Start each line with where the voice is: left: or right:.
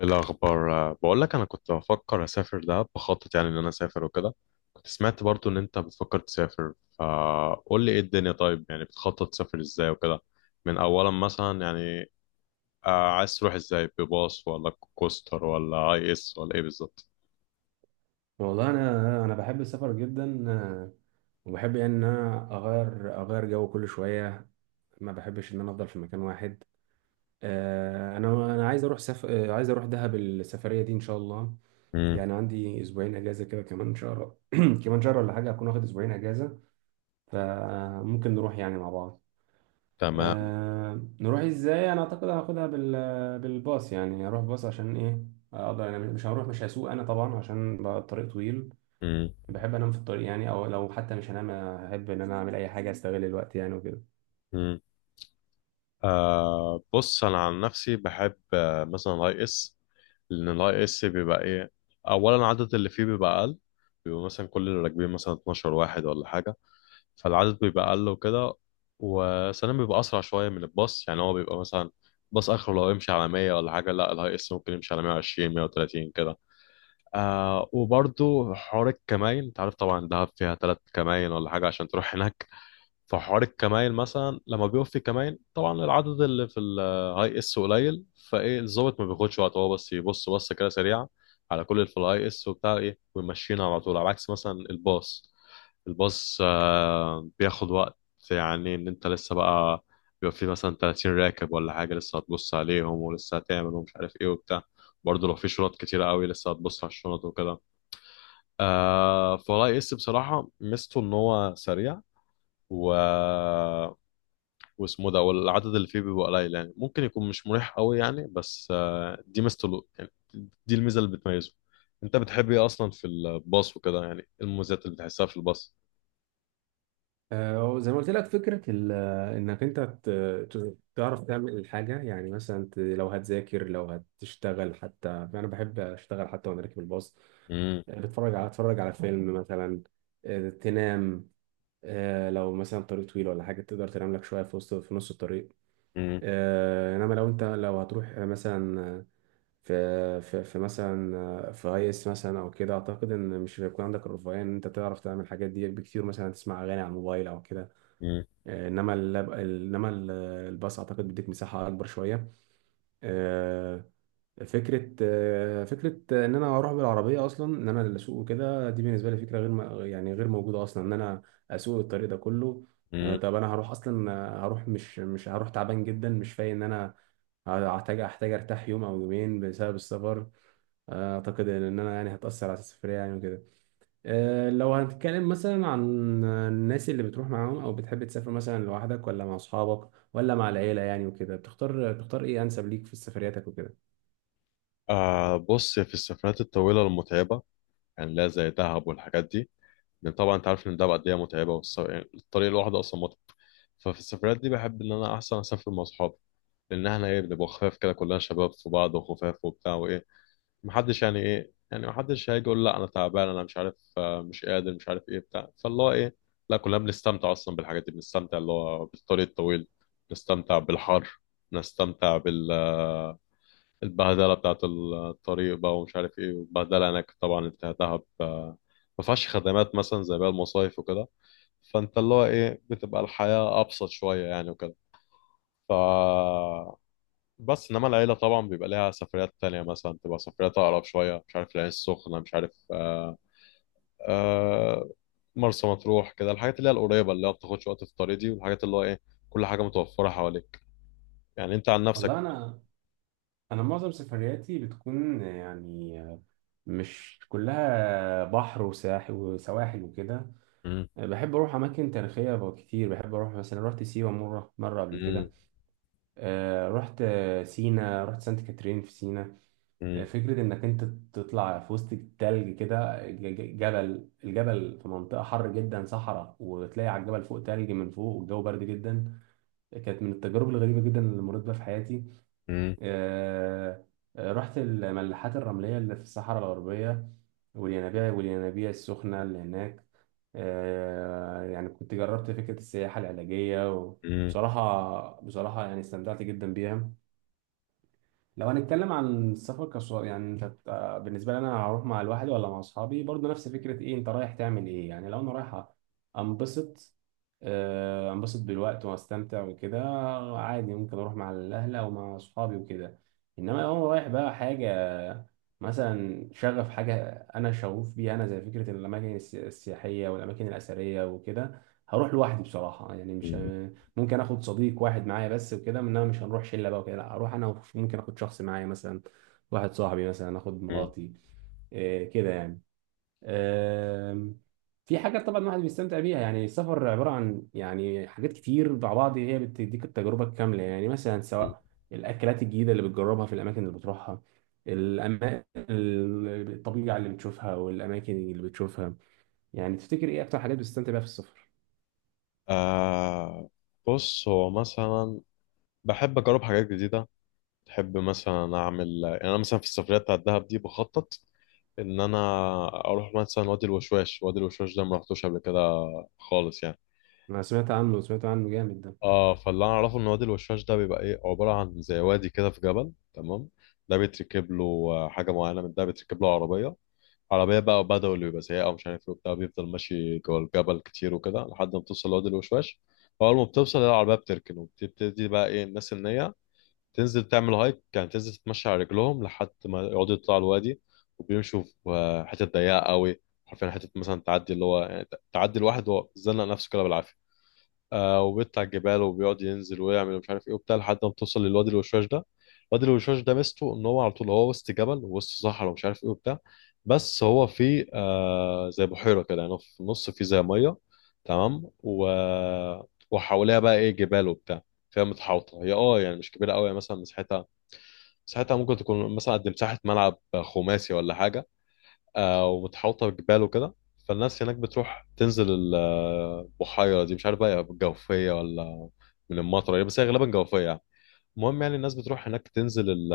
left: إيه الأخبار؟ بقول لك أنا كنت بفكر أسافر دهب، بخطط يعني إن أنا أسافر وكده. كنت سمعت برضو إن أنت بتفكر تسافر، فقول لي إيه الدنيا؟ طيب، يعني بتخطط تسافر إزاي وكده؟ من أولا مثلا يعني، عايز تروح إزاي؟ بباص ولا كوستر ولا أي إس ولا إيه بالظبط؟
right: والله انا بحب السفر جدا. وبحب يعني ان انا اغير جو كل شويه، ما بحبش ان انا افضل في مكان واحد. انا عايز اروح سف... آه، عايز اروح دهب السفريه دي ان شاء الله.
left: امم.
right: يعني عندي اسبوعين اجازه كده، كمان شهر كمان شهر ولا حاجه هكون واخد اسبوعين اجازه، فممكن نروح يعني مع بعض.
left: تمام.
right: أه، نروح ازاي؟ انا اعتقد هاخدها بالباص، يعني اروح باص عشان ايه؟ اقدر انا، مش هسوق انا طبعا عشان بقى الطريق طويل.
left: امم.
right: بحب انام في الطريق يعني، او لو حتى مش هنام، احب ان انا اعمل اي حاجه، استغل الوقت يعني وكده.
left: امم. آه، بص أنا عن نفسي بحب مثلا أي إس. لأن الأي إس بيبقى إيه، أولا العدد اللي فيه بيبقى أقل، بيبقى مثلا كل اللي راكبين مثلا 12 واحد ولا حاجة، فالعدد بيبقى اقل وكده. وثانيا بيبقى اسرع شويه من الباص، يعني هو بيبقى مثلا باص اخره لو يمشي على 100 ولا حاجه، لا الهاي اس ممكن يمشي على 120 130 كده. آه، وبرضو حوار الكماين، انت عارف طبعا دهب فيها ثلاث كماين ولا حاجه عشان تروح هناك. فحوار الكماين مثلا لما بيقف في كماين، طبعا العدد اللي في الهاي اس قليل، فايه الظابط ما بياخدش وقت، هو بس يبص بصه كده سريعه على كل اللي في الهاي اس وبتاع ايه ويمشينا على طول. على عكس مثلا الباص، الباص بياخد وقت، يعني ان انت لسه بقى بيبقى فيه مثلا 30 راكب ولا حاجه، لسه هتبص عليهم ولسه هتعمل ومش عارف ايه وبتاع. برضه لو في شنط كتيره قوي، لسه هتبص على الشنط وكده. آه، فولا اس بصراحه ميزته ان هو سريع و واسمه ده، والعدد اللي فيه بيبقى قليل، يعني ممكن يكون مش مريح قوي يعني، بس دي ميزته يعني، دي الميزه اللي بتميزه. انت بتحب ايه اصلا في الباص وكده؟ يعني إيه المميزات اللي بتحسها في الباص؟
right: زي ما قلت لك، فكره انك انت تعرف تعمل الحاجه، يعني مثلا لو هتذاكر، لو هتشتغل حتى. انا بحب اشتغل حتى وانا راكب الباص. بتفرج على اتفرج على فيلم مثلا. تنام. لو مثلا طريق طويل ولا حاجه، تقدر تنام لك شويه في نص الطريق.
left: امم.
right: انما لو هتروح مثلا في مثلا في اي اس مثلا او كده، اعتقد ان مش هيكون عندك الرفاهيه ان انت تعرف تعمل الحاجات دي بكتير، مثلا تسمع اغاني على الموبايل او كده. آه، انما اللاب ال- انما ال- الباص اعتقد بيديك مساحه اكبر شويه. آه، فكره ان انا اروح بالعربيه، اصلا ان انا اللي اسوق وكده، دي بالنسبه لي فكره غير م- يعني غير موجوده اصلا، ان انا اسوق الطريق ده كله.
left: مم.
right: طب انا هروح اصلا، هروح مش مش هروح تعبان جدا، مش فايق. ان انا هحتاج ارتاح يوم او يومين بسبب السفر، اعتقد ان انا يعني هتاثر على السفريه يعني وكده. أه، لو هنتكلم مثلا عن الناس اللي بتروح معاهم، او بتحب تسافر مثلا لوحدك ولا مع اصحابك ولا مع العيله يعني وكده، بتختار ايه انسب ليك في سفرياتك وكده؟
left: آه، بص في السفرات الطويلة المتعبة، يعني لا زي دهب والحاجات دي، لأن طبعا أنت عارف إن دهب قد إيه متعبة، يعني الطريق الواحدة أصلا متعب. ففي السفرات دي بحب إن أنا أحسن أسافر مع أصحابي، لأن إحنا إيه، بنبقى خفاف كده، كلنا شباب في بعض وخفاف وبتاع وإيه. محدش يعني إيه، يعني محدش هيجي يقول لا أنا تعبان، أنا مش عارف، مش قادر، مش عارف إيه بتاع، فاللي هو إيه، لا كلنا بنستمتع أصلا بالحاجات دي. بنستمتع اللي هو بالطريق الطويل، نستمتع بالحر، نستمتع بال البهدله بتاعه الطريق بقى ومش عارف ايه، والبهدله هناك طبعا، انت دهب ما فيهاش خدمات مثلا زي باقي المصايف وكده، فانت اللي هو ايه، بتبقى الحياه ابسط شويه يعني وكده. ف بس انما العيله طبعا بيبقى ليها سفريات تانية، مثلا تبقى سفريات اقرب شويه، مش عارف العين السخنه، مش عارف آه، آه، مرسى مطروح كده، الحاجات اللي هي القريبه، اللي هي ما بتاخدش وقت في الطريق دي، والحاجات اللي هو ايه كل حاجه متوفره حواليك، يعني انت عن نفسك.
right: والله، انا معظم سفرياتي بتكون يعني مش كلها بحر وساحل وسواحل وكده.
left: مم.
right: بحب اروح اماكن تاريخيه كتير، بحب اروح مثلا، رحت سيوه مره قبل
left: مم.
right: كده. أه، رحت سينا، رحت سانت كاترين في سينا.
left: مم.
right: فكرة إنك أنت تطلع في وسط التلج كده، الجبل في منطقة حر جدا صحراء، وتلاقي على الجبل فوق تلج من فوق، والجو برد جدا، كانت من التجارب الغريبة جدا اللي مريت بيها في حياتي.
left: مم.
right: آه، رحت الملاحات الرملية اللي في الصحراء الغربية، والينابيع السخنة اللي هناك. يعني كنت جربت فكرة السياحة العلاجية، وبصراحة يعني استمتعت جدا بيها. لو هنتكلم عن السفر كسؤال، يعني انت بالنسبه لي انا، هروح مع لوحدي ولا مع اصحابي؟ برضه نفس فكره، ايه انت رايح تعمل ايه يعني؟ لو انا رايح انبسط، انبسط بالوقت واستمتع وكده، عادي ممكن اروح مع الاهل او مع اصحابي وكده. انما لو انا رايح بقى حاجه، مثلا شغف، حاجه انا شغوف بيها، انا زي فكره الاماكن السياحيه والاماكن الاثريه وكده، هروح لوحدي بصراحه. يعني مش
left: مم.
right: ممكن اخد صديق واحد معايا بس وكده، انما مش هنروح شله بقى وكده، لا اروح انا ممكن اخد شخص معايا، مثلا واحد صاحبي، مثلا اخد
left: مم.
right: مراتي، إيه كده يعني. آم، في حاجات طبعا الواحد بيستمتع بيها، يعني السفر عباره عن يعني حاجات كتير مع بعض، هي بتديك التجربه الكامله يعني، مثلا
left: مم.
right: سواء الاكلات الجديده اللي بتجربها في الاماكن اللي بتروحها، الطبيعه اللي بتشوفها والاماكن اللي بتشوفها. يعني تفتكر ايه اكتر حاجات بتستمتع بيها في السفر؟
left: آه، بص هو مثلا بحب اجرب حاجات جديده، بحب مثلا اعمل يعني، انا مثلا في السفريه بتاعت دهب دي بخطط ان انا اروح مثلا وادي الوشواش. وادي الوشواش ده ما رحتوش قبل كده خالص يعني.
right: انا سمعت عنه جامد ده.
left: اه، فاللي انا اعرفه ان وادي الوشواش ده بيبقى ايه، عباره عن زي وادي كده في جبل، تمام؟ ده بيتركب له حاجه معينه، من ده بيتركب له عربيه عربية بقى وبدوي ويبقى سيئة ومش عارف ايه وبتاع، بيفضل ماشي جوه الجبل كتير وكده لحد ما توصل لوادي الوشواش. فأول ما بتوصل، العربية بتركن، وبتبتدي بقى ايه الناس إن هي تنزل تعمل هايك، يعني تنزل تتمشى على رجلهم لحد ما يقعدوا يطلعوا الوادي. وبيمشوا في حتة ضيقة قوي، حرفيا حتة مثلا تعدي اللي هو يعني تعدي الواحد وهو زنق نفسه كده بالعافية. آه، وبيطلع على الجبال وبيقعد ينزل ويعمل مش عارف ايه وبتاع لحد ما بتوصل للوادي الوشواش ده. الوادي الوشواش ده ميزته ان هو على طول هو وسط جبل ووسط صحراء ومش عارف ايه وبتاع، بس هو فيه آه زي بحيرة كده يعني في النص، فيه زي مية تمام. وحواليها بقى ايه جبال وبتاع، فيها متحوطة هي، اه يعني مش كبيرة قوي يعني، مثلا مساحتها ممكن تكون مثلا قد مساحة ملعب خماسي ولا حاجة. ومتحوطه بجبال وكده. فالناس هناك بتروح تنزل البحيره دي، مش عارف بقى جوفيه ولا من المطره يعني، بس هي غالبا جوفيه يعني. المهم يعني الناس بتروح هناك تنزل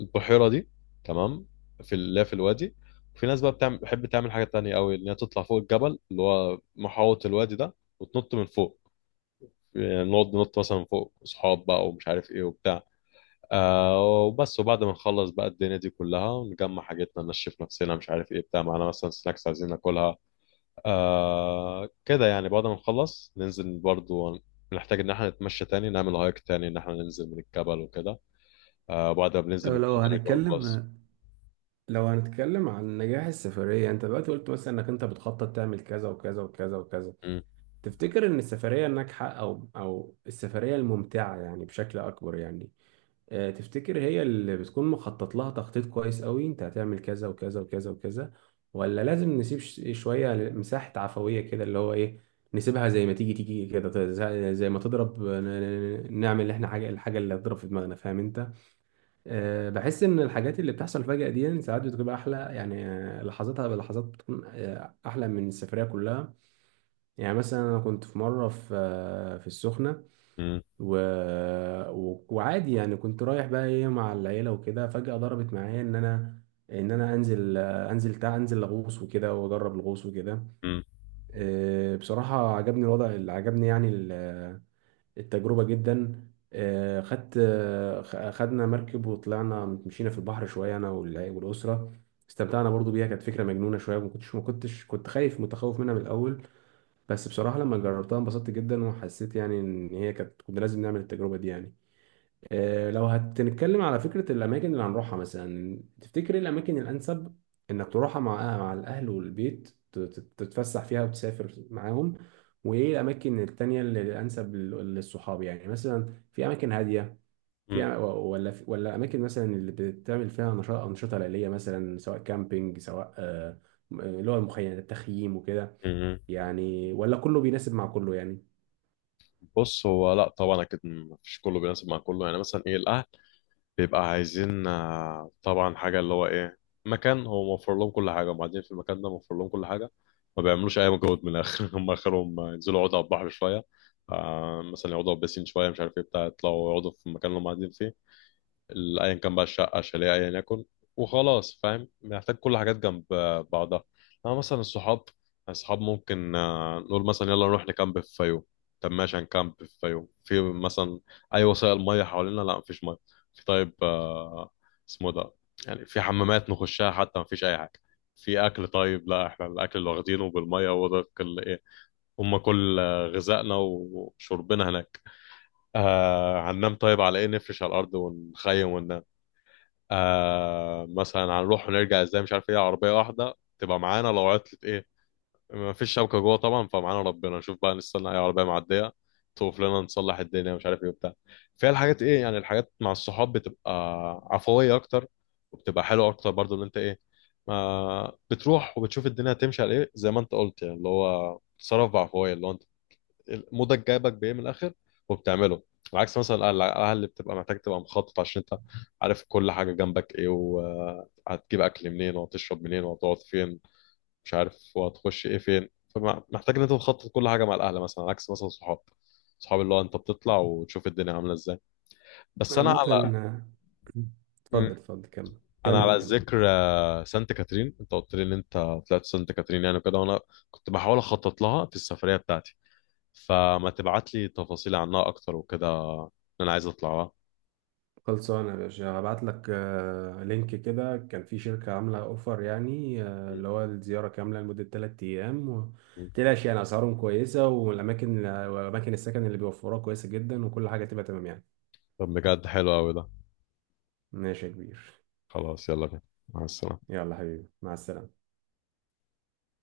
left: البحيره دي، تمام، في اللي هي في الوادي. وفي ناس بقى بتعمل بتحب تعمل حاجه تانية قوي، ان هي تطلع فوق الجبل اللي هو محاوط الوادي ده، وتنط من فوق. يعني نقعد ننط مثلا من فوق اصحاب بقى ومش عارف ايه وبتاع. آه، وبس. وبعد ما نخلص بقى الدنيا دي كلها، نجمع حاجتنا، نشف نفسنا مش عارف ايه بتاع، معانا مثلا سناكس عايزين ناكلها. آه كده يعني. بعد ما نخلص ننزل برضو، نحتاج ان احنا نتمشى تاني نعمل هايك تاني ان احنا ننزل من الجبل وكده. آه بعد ما بننزل
right: طب
left: من الجبل نرجع الباص.
right: لو هنتكلم عن نجاح السفرية، انت دلوقتي قلت مثلا انك انت بتخطط تعمل كذا وكذا وكذا وكذا،
left: م-
right: تفتكر ان السفرية الناجحة او السفرية الممتعة يعني بشكل اكبر يعني، تفتكر هي اللي بتكون مخطط لها تخطيط كويس قوي انت هتعمل كذا وكذا وكذا وكذا؟ ولا لازم نسيب شوية مساحة عفوية كده، اللي هو ايه، نسيبها زي ما تيجي تيجي كده، زي ما تضرب، نعمل احنا حاجة، الحاجة اللي هتضرب في دماغنا، فاهم انت؟ بحس ان الحاجات اللي بتحصل فجأة دي يعني ساعات بتبقى احلى يعني، لحظاتها بلحظات بتكون احلى من السفرية كلها. يعني مثلا انا كنت في مرة في السخنة،
left: م-
right: و... وعادي يعني، كنت رايح بقى ايه مع العيلة وكده، فجأة ضربت معايا ان انا، ان انا انزل، آه، انزل تع انزل اغوص وكده، واجرب الغوص وكده.
left: م-
right: بصراحة عجبني الوضع، اللي عجبني يعني التجربة جدا. خدنا مركب، وطلعنا مشينا في البحر شوية، أنا والأسرة، استمتعنا برضو بيها، كانت فكرة مجنونة شوية. ما كنتش كنت خايف متخوف منها من الأول، بس بصراحة لما جربتها انبسطت جدا، وحسيت يعني إن هي كنا لازم نعمل التجربة دي يعني. لو هتتكلم على فكرة الأماكن اللي هنروحها، مثلا تفتكر إيه الأماكن الأنسب إنك تروحها مع، مع الأهل والبيت، تتفسح فيها وتسافر معاهم؟ وإيه الأماكن التانية اللي الأنسب للصحاب؟ يعني مثلا في أماكن هادية، في
left: م-
right: أ- ولا في- ولا أماكن مثلا اللي بتعمل فيها نشاط، أنشطة ليلية مثلا، سواء كامبينج، سواء اللي هو المخيم التخييم وكده،
left: م- م.
right: يعني ولا كله بيناسب مع كله يعني؟
left: بص هو لا طبعا اكيد مفيش كله بيناسب مع كله يعني. مثلا ايه، الاهل بيبقى عايزين طبعا حاجة اللي هو إيه، مكان هو موفر لهم كل حاجة. وبعدين في المكان ده موفر لهم كل حاجة، ما بيعملوش أي مجهود من الآخر هم آخرهم ينزلوا يقعدوا على البحر شوية، مثلا يقعدوا على البسين شوية، مش عارف إيه بتاع، يطلعوا يقعدوا في المكان اللي هم قاعدين فيه، ايا كان بقى، الشقه، شاليه، ايا يكن. وخلاص فاهم، محتاج كل حاجات جنب بعضها. انا مثلا الصحاب، ممكن نقول مثلا يلا نروح نكامب في فيوم. طب ماشي، هنكامب في فيوم، في مثلا اي وسائل ميه حوالينا؟ لا مفيش ميه. في طيب اسمه ده، يعني في حمامات نخشها حتى؟ مفيش اي حاجه. في اكل طيب؟ لا احنا الاكل اللي واخدينه بالميه هو ده كل ايه، هم كل غذائنا وشربنا هناك. آه هننام طيب على ايه؟ نفرش على الارض ونخيم وننام. آه مثلا هنروح ونرجع ازاي؟ مش عارف ايه، عربيه واحده تبقى معانا، لو عطلت ايه، ما فيش شبكه جوه طبعا، فمعانا ربنا، نشوف بقى، نستنى اي عربيه معديه توقف لنا نصلح الدنيا مش عارف ايه وبتاع. فيها الحاجات ايه يعني، الحاجات مع الصحاب بتبقى عفويه اكتر، وبتبقى حلوه اكتر برضو، اللي انت ايه، ما بتروح وبتشوف الدنيا هتمشي على ايه، زي ما انت قلت يعني، اللي هو تصرف بعفويه، اللي هو مودك جايبك بايه من الاخر وبتعمله. عكس مثلا القلعه، القلعة اللي بتبقى محتاج تبقى مخطط، عشان انت عارف كل حاجه جنبك ايه، وهتجيب اكل منين، وهتشرب منين، وهتقعد فين، مش عارف، وهتخش ايه فين. فمحتاج ان انت تخطط كل حاجه مع الاهل مثلا. عكس مثلا صحاب، اللي هو انت بتطلع وتشوف الدنيا عامله ازاي. بس انا
right: عامة،
left: على
right: آه،
left: م-
right: اتفضل اتفضل، كمل
left: انا
right: كمل
left: على
right: كمل.
left: ذكر سانت كاترين، انت قلت لي ان انت طلعت سانت كاترين يعني كده، وانا كنت بحاول اخطط لها في السفريه بتاعتي، فما تبعت لي تفاصيل عنها اكتر وكده، إن انا عايز اطلعها.
right: خلصانة يا باشا، هبعت لك لينك كده، كان في شركة عاملة اوفر يعني، اللي هو الزيارة كاملة لمدة 3 أيام
left: مم.
right: متقلقش يعني، أسعارهم كويسة، والأماكن وأماكن السكن اللي بيوفروها كويسة جدا، وكل حاجة تبقى تمام يعني.
left: طب بجد حلو قوي ده.
right: ماشي يا كبير.
left: خلاص يلا بينا، مع السلامة.
right: يلا حبيبي مع السلامة.